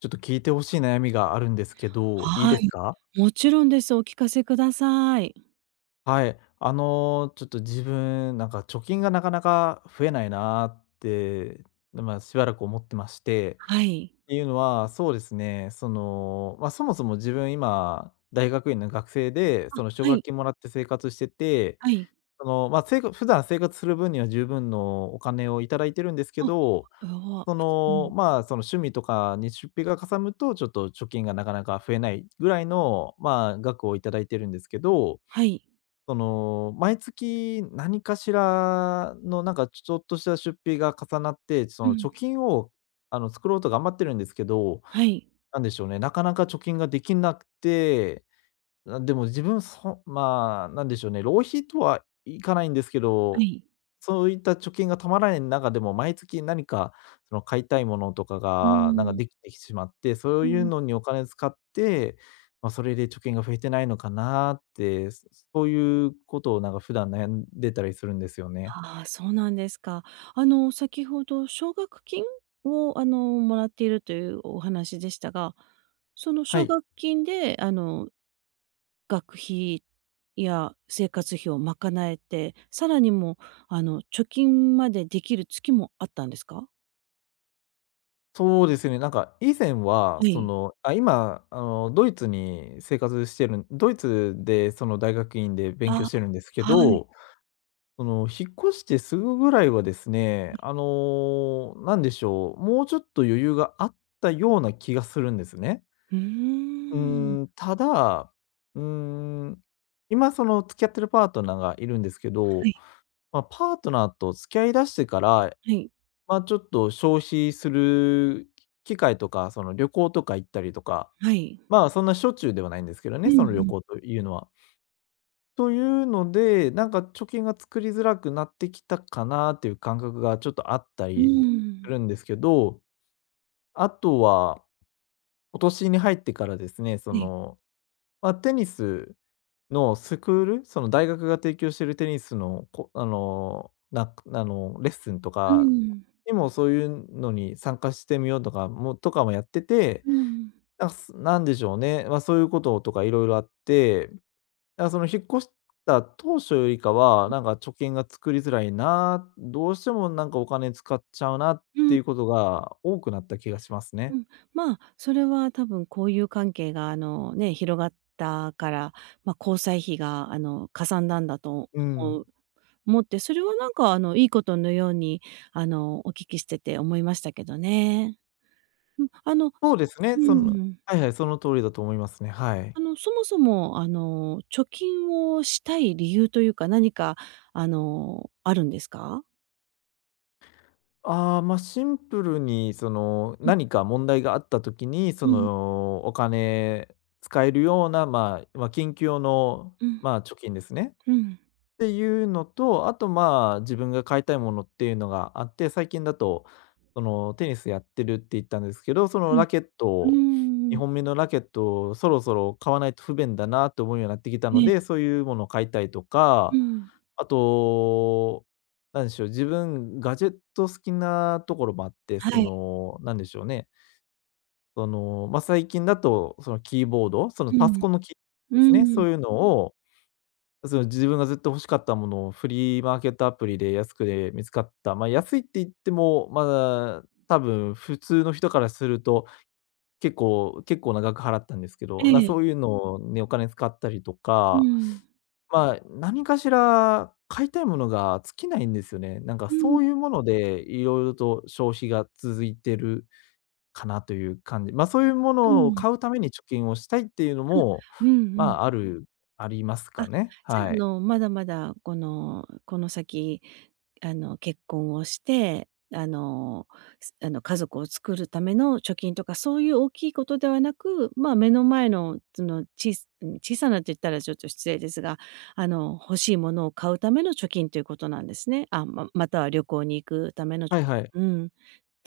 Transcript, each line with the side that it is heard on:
left: ちょっと聞いて欲しい悩みがあるんですけど、いい
right: は
left: です
right: い、
left: か？
right: もちろんです。お聞かせください。
left: はい。ちょっと自分、なんか貯金がなかなか増えないなって、まあ、しばらく思ってまして、っ
right: はい。
left: ていうのは、そうですね、まあ、そもそも自分今、大学院の学生で、その奨
right: は
left: 学
right: い。
left: 金もらって生活してて、
right: はい。
left: その、ま、あ生活普段生活する分には十分のお金をいただいてるんですけ
right: あ、
left: ど。
right: うわ、うん。
left: まあ、その趣味とかに出費がかさむと、ちょっと貯金がなかなか増えないぐらいの、まあ、額をいただいてるんですけど、
right: はい。
left: 毎月何かしらのなんかちょっとした出費が重なって、そ
right: う
left: の
right: ん。
left: 貯金を作ろうと頑張ってるんですけど、
right: はい。
left: なんでしょうね、なかなか貯金ができなくて、あ、でも自分まあ、なんでしょうね、浪費とはいかないんですけ
right: は
left: ど、
right: い。
left: そういった貯金がたまらない中でも、毎月何かその買いたいものとか
right: うー
left: が、なんか
right: ん。
left: できてきてしまって、そう
right: う
left: いう
right: ん。
left: のにお金使って、まあ、それで貯金が増えてないのかなって、そういうことをなんか普段悩んでたりするんですよね。
right: ああ、そうなんですか。先ほど奨学金を、もらっているというお話でしたが、その
left: は
right: 奨
left: い。
right: 学金で、学費や生活費を賄えて、さらにもう、貯金までできる月もあったんですか？
left: そうですね、なんか以前は、
right: は
left: そ
right: い。
left: の、あ、今、あの、ドイツに生活してるんドイツでその大学院で勉
right: あ
left: 強してるんですけ
right: あ、はい。
left: ど、引っ越してすぐぐらいはですね、
right: うー
left: なんでしょう、もうちょっと余裕があったような気がするんですね。うー
right: ん。
left: ただ、うーん、今その付き合ってるパートナーがいるんですけ
right: は
left: ど、
right: い、
left: まあ、パートナーと付き合いだしてから、
right: はい、
left: まあ、ちょっと消費する機会とか、旅行とか行ったりとか、
right: はい。
left: まあ、そんなしょっちゅうではないんですけど
right: う
left: ね、
right: ん、う
left: その旅
right: ん、
left: 行というのは。というので、なんか貯金が作りづらくなってきたかなっていう感覚がちょっとあったりするんですけど、あとは今年に入ってからですね、
right: はい、
left: まあ、テニスのスクール、その大学が提供しているテニスの、こあの、なあの、レッスンと
right: う
left: か
right: ん、
left: にもそういうのに参加してみようとかもやってて、
right: うん、
left: なんかなんでしょうね、まあ、そういうこととかいろいろあって、引っ越した当初よりかは、なんか貯金が作りづらいな、どうしてもなんかお金使っちゃうなっ
right: う
left: て
right: ん、
left: いうことが多くなった気がしますね。
right: うん。まあ、それは多分交友関係がね、広がったから、まあ、交際費がかさんだんだと
left: う
right: 思
left: ん。
right: う思って、それはなんかいいことのようにお聞きしてて思いましたけどね。うん、あの、の
left: そうですね、
right: うん。
left: はいはい、その通りだと思いますね、はい。
right: そもそも、貯金をしたい理由というか、何か、あるんですか？
left: ああ、シンプルに
right: うん
left: 何か問題があった時に、
right: うん。
left: お金使えるような、まあ、緊急用の、
right: うん、
left: まあ、貯金ですね。
right: うん。
left: ていうのと、あと、まあ、自分が買いたいものっていうのがあって、最近だと、テニスやってるって言ったんですけど、その
right: はい。
left: ラケッ
right: う
left: ト
right: ー
left: を、
right: ん。
left: 2本目のラケットをそろそろ買わないと不便だなと思うようになってきたの
right: ええ。
left: で、そういうものを買いたいと
right: う
left: か、
right: ん。
left: あと、なんでしょう、自分ガジェット好きなところもあって、
right: はい。
left: なんでしょうね、まあ、最近だと、そのキーボード、その
right: う
left: パソ
right: ん。
left: コンのキーボード
right: う
left: ですね、
right: ん。
left: そういうのを自分がずっと欲しかったものをフリーマーケットアプリで安くで見つかった。まあ、安いって言っても、まだ多分普通の人からすると、結構な額払ったんですけ
right: う
left: ど、
right: ーうん。ん。ええ。
left: そういうのにお金使ったりと
right: う
left: か、
right: ん。
left: まあ、何かしら買いたいものが尽きないんですよね。なんか
right: うん、う
left: そ
right: ん。
left: ういうものでいろいろと消費が続いてるかなという感じ。まあ、そういうも
right: うん、う
left: の
right: んう
left: を
right: ん
left: 買うために貯金をしたいって
right: はいうーんええうんはいうんうんええうんうんうんう
left: いうのも、
right: んう
left: ま
right: んうん。
left: あ、あります
right: あ、
left: かね。
right: じゃあ、
left: は
right: あ
left: い。
right: の、まだまだ、この先、結婚をして、あの、す家族を作るための貯金とか、そういう大きいことではなく、まあ、目の前の、その、ちいすうん、小さなって言ったらちょっと失礼ですが、欲しいものを買うための貯金ということなんですね。あ、ままたは旅行に行くための貯
left: はいはい。
right: 金。うん。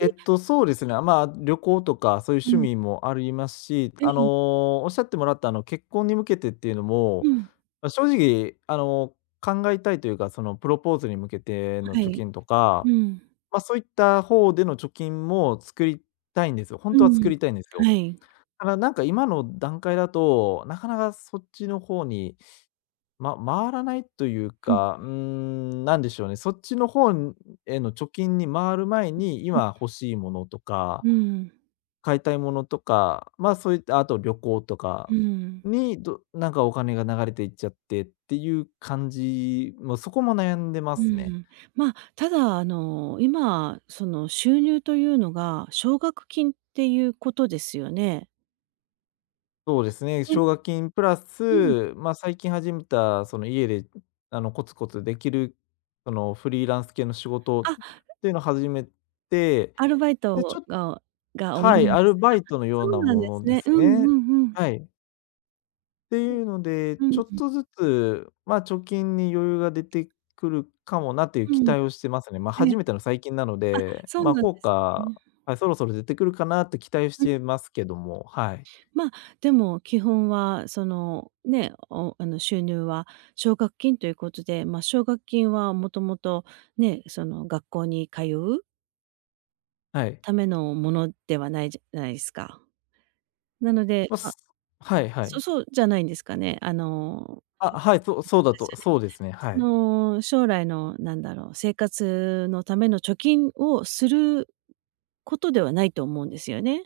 left: そうですね。まあ、旅行とかそういう
right: う
left: 趣
right: ん、
left: 味もありますし、
right: ええ、
left: おっしゃってもらった結婚に向けてっていうの
right: う
left: も、
right: ん、
left: 正直、考えたいというか、そのプロポーズに向けての
right: は
left: 貯
right: い、
left: 金とか、
right: うん、
left: まあ、そういった方での貯金も作りたいんですよ。本
right: う
left: 当は作
right: ん、
left: りたいんですよ。
right: はい。
left: ただ、なんか今の段階だと、なかなかそっちの方に、回らないという
right: うん、
left: か、なんでしょうね、そっちの方への貯金に回る前に、
right: うん、
left: 今欲しいものとか
right: う
left: 買いたいものとか、まあ、そういった、あと旅行とか
right: ん、うん。
left: に、なんかお金が流れていっちゃってっていう感じ、もうそこも悩んでま
right: う
left: すね。
right: ん、まあ、ただ、あの、今、その、収入というのが奨学金っていうことですよね？
left: そうですね、
right: うん。
left: 奨学金プラ
right: うん。
left: ス、まあ、最近始めたその家でコツコツできる、そのフリーランス系の仕事っ
right: あ、
left: ていうのを始めて、
right: アルバイ
left: で、ちょ
right: ト
left: っと
right: がが終
left: は
right: わり
left: い、
right: なん
left: ア
right: です
left: ル
right: ね。
left: バ
right: あ、
left: イトのよう
right: そ
left: な
right: うなん
left: も
right: で
left: の
right: す
left: で
right: ね。
left: す
right: うん
left: ね。
right: うんうん。
left: はい。ていうので、
right: う
left: ち
right: ん、
left: ょっとずつ、ま、あ貯金に余裕が出てくるかもなっていう
right: う
left: 期
right: ん。
left: 待をしてますね。ま、あ
right: ええ、
left: 初めての最近なので、
right: そう
left: ま、あ
right: なんで
left: 効
right: す
left: 果、
right: ね。
left: はい、そろそろ出てくるかなって期待し
right: うん、
left: てますけども、はい。
right: まあ、でも基本は、その、ね、おあの、収入は奨学金ということで、まあ、奨学金はもともとね、その、学校に通う
left: はい。
right: ためのものではないじゃないですか。なので、
left: まあ、
right: まあ、
left: はいは
right: そ
left: い。
right: そうじゃないんですかね。あの、
left: あ、
right: ちょそ
left: はい、そう
right: う
left: そうだ
right: です
left: と
right: よね。
left: そうですね、は
right: そ
left: い。
right: の、将来のなんだろう、生活のための貯金をすることではないと思うんですよね。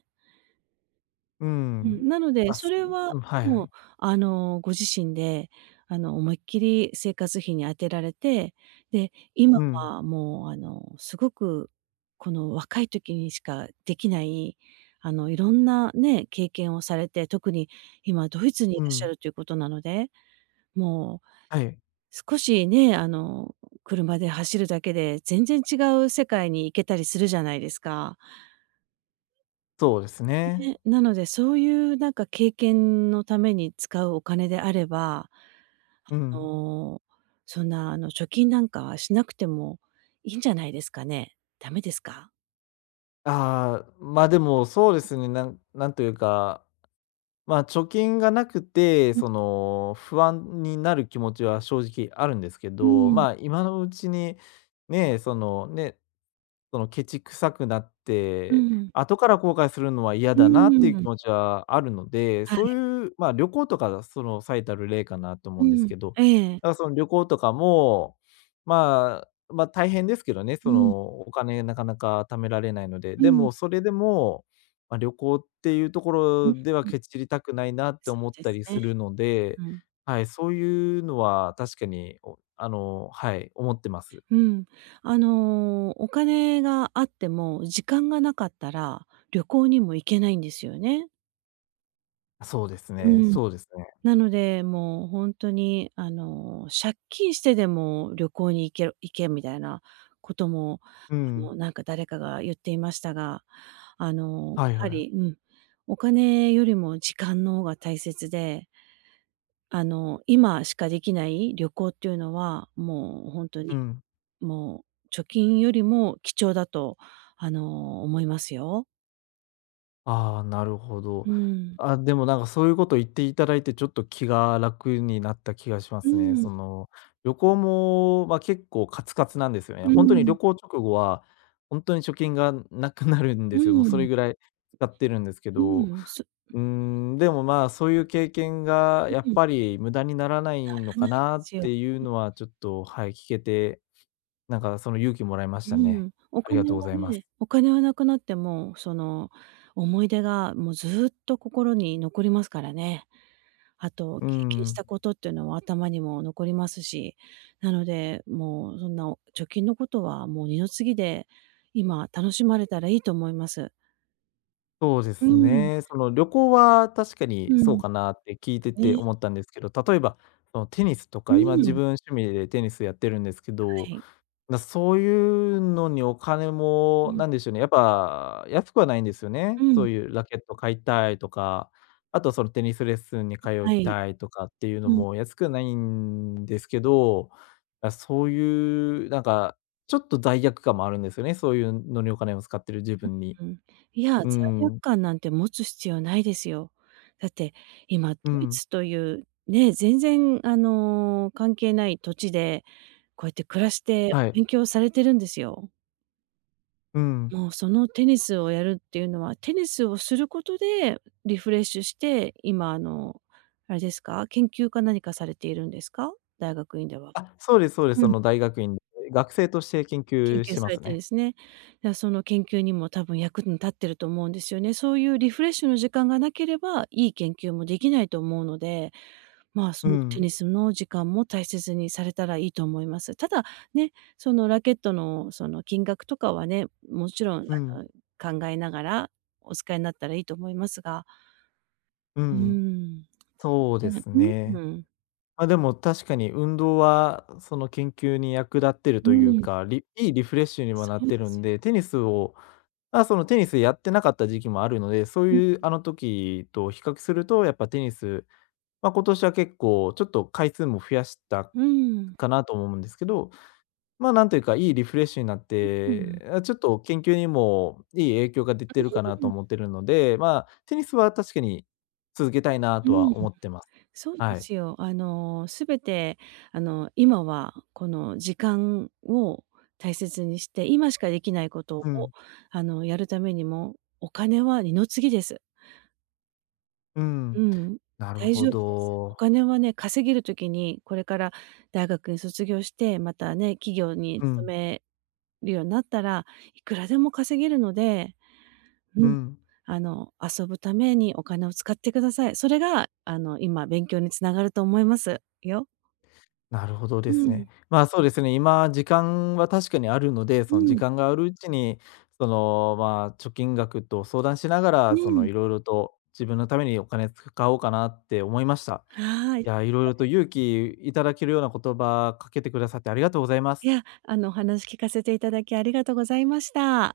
left: う
right: う
left: ん。
right: ん、なの
left: ま
right: で、
left: あ、
right: それは
left: うん、はいは
right: もう、
left: い。
right: ご自身で、思いっきり生活費に充てられて、で、今
left: うん、
right: はもう、すごく、この若い時にしかできない、いろんなね、経験をされて、特に今ドイツにい
left: う
right: らっしゃ
left: ん、
right: るということなので、もう
left: はい。
right: 少しね、車で走るだけで全然違う世界に行けたりするじゃないですか。
left: そうですね。
right: ね、なので、そういうなんか経験のために使うお金であれば、
left: う
right: あ
left: ん。
right: の、そんなあの貯金なんかしなくてもいいんじゃないですかね。ダメですか？
left: ああ、でもそうですね、なんというかまあ、貯金がなくて、
right: う
left: 不安になる気持ちは正直あるんですけ
right: う
left: ど、
right: ん。
left: まあ、今のうちに、ね、そのケチくさくなっ
right: う
left: て、
right: ん。
left: 後から後悔するのは嫌
right: う
left: だなっていう
right: ー
left: 気
right: ん。
left: 持ちはあるので、
right: は
left: そう
right: い。
left: いう、まあ、旅行とかがその最たる例かなと思
right: う
left: うんです
right: ん。
left: けど、だ
right: ええ。
left: からその旅行とかも、まあ、大変ですけどね、
right: う
left: そ
right: ん。
left: のお金なかなか貯められないので、
right: う
left: で
right: ん。
left: もそれでも、まあ、旅行っていうとこ
right: うん。
left: ろではケチりたくないなって
right: そ
left: 思っ
right: うで
left: た
right: す
left: り
right: ね。
left: するので、
right: うん。
left: はい、そういうのは確かに、おあの、はい、思ってます。
right: うん。お金があっても時間がなかったら、旅行にも行けないんですよね。
left: そうです
right: う
left: ね、
right: ん。
left: そうですね。
right: なので、もう本当に、借金してでも旅行に行けろ行けみたいなことも、
left: うん。
right: なんか誰かが言っていましたが、
left: はい
right: や
left: は
right: は
left: い。
right: り、うん、お金よりも時間の方が大切で、今しかできない旅行っていうのは、もう本当
left: う
right: に、
left: ん。
right: もう貯金よりも貴重だと、思いますよ。
left: ああ、なるほど。
right: うん。
left: あ、でもなんかそういうこと言っていただいて、ちょっと気が楽になった気がしま
right: う
left: すね。
right: ん、
left: 旅行も、まあ、結構カツカツなんですよね。
right: う
left: 本当に旅
right: ん、
left: 行直後は、本当に貯金がなくなるんで
right: う
left: すよ。もうそれ
right: ん、
left: ぐらい使ってるんですけ
right: う
left: ど。
right: ん、そ
left: うーでも、まあ、そういう経験がや
right: う
left: っ
right: ん、
left: ぱ
right: な
left: り無駄にならないの
right: らな
left: か
right: いで
left: なっ
right: すよ。
left: ていうのはちょっと、はい、聞けて、なんかその勇気もらいまし
right: う
left: たね。
right: ん、お
left: ありが
right: 金
left: とう
right: は
left: ございます。
right: ねお金はなくなっても、その、思い出がもうずっと心に残りますからね。あと、
left: う
right: 経験し
left: ん。
right: たことっていうのは頭にも残りますし、なので、もうそんな貯金のことはもう二の次で、今楽しまれたらいいと思います。
left: そうで
right: う
left: す
right: ん、
left: ね。旅行は確か
right: う
left: にそう
right: ん、
left: かなって聞いてて
right: ね、
left: 思ったんですけど、例えば、テニスと
right: う
left: か、今自
right: ん、
left: 分趣味でテニスやってるんですけ
right: は
left: ど、
right: い。
left: そういうのにお金
right: う
left: も、
right: ん、
left: なんでしょうね、やっぱ安くはないんですよね。
right: う
left: そ
right: ん、
left: ういうラケット買いたいとか、あとそのテニスレッスンに通い
right: はい、
left: たいとかっていうの
right: うん。
left: も安くはないんですけど、あ、そういうなんか、ちょっと罪悪感もあるんですよね、そういうのにお金を使ってる自分に。
right: うん。いや、
left: う
right: 罪悪
left: ん、
right: 感なんて持つ必要ないですよ。だって、今ド
left: う
right: イ
left: ん。
right: ツという、ね、全然関係ない土地で、こうやって暮らして
left: はい。
right: 勉強されてるんですよ。
left: うん。
right: もうそのテニスをやるっていうのは、テニスをすることでリフレッシュして、今あの、あれですか、研究か何かされているんですか？大学院では。
left: あ、そうですそうです。
right: う
left: そ
right: ん。
left: の大学院で、学生として研
right: 研
left: 究し
right: 究
left: て
right: さ
left: ま
right: れ
left: す
right: て
left: ね。
right: ですね。だ、その研究にも多分役に立ってると思うんですよね。そういうリフレッシュの時間がなければ、いい研究もできないと思うので、まあ、
left: う
right: そのテ
left: ん、
right: ニスの時間も大切にされたらいいと思います。ただ、ね、そのラケットのその金額とかはね、もちろん
left: うん、
right: 考えながらお使いになったらいいと思いますが、
left: う
right: うー
left: ん。
right: ん、
left: そうで
right: 全
left: す
right: 然
left: ね。
right: うん、
left: まあ、でも確かに運動はその研究に役立ってる
right: う
left: という
right: ん、
left: か、いいリフレッシュにもなっ
right: そう
left: て
right: で
left: るん
right: すよ。
left: で、テニスをまあ、そのテニスやってなかった時期もあるので、そう
right: うん、
left: いうあの時と比較するとやっぱテニス、まあ、今年は結構ちょっと回数も増やした
right: うーん、
left: かなと思うんですけど、まあ、なんというか、いいリフレッシュになっ
right: うん、う
left: て、あ、ちょっと研究にもいい影響が出てるかなと
right: ん。
left: 思ってるので、まあ、テニスは確かに続けたいな
right: う
left: と
right: ん
left: は思ってます。
right: そうで
left: はい。
right: すよ。すべて、今はこの時間を大切にして、今しかできないことを、
left: うん、
right: やるためにも、お金は二の次です。
left: う
right: う
left: ん。
right: ん、
left: なる
right: 大
left: ほ
right: 丈夫です。お
left: ど。
right: 金はね、稼げるときに、これから大学に卒業して、またね、企業に
left: う
right: 勤
left: ん、
right: めるようになったら、いくらでも稼げるので、う
left: う
right: ん、
left: ん。
right: 遊ぶためにお金を使ってください。それが、今勉強につながると思いますよ。
left: なるほどで
right: う
left: すね。
right: ん。
left: まあ、そうですね、今時間は確かにあるので、
right: う
left: その時
right: ん、
left: 間があるうちに、まあ、貯金額と相談しなが
right: う
left: ら、
right: ん。
left: いろいろと自分のためにお金使おうかなって思いました。
right: はい。
left: いや、いろいろと勇気いただけるような言葉かけてくださってありがとうございま
right: い
left: す。
right: や、お話聞かせていただきありがとうございました。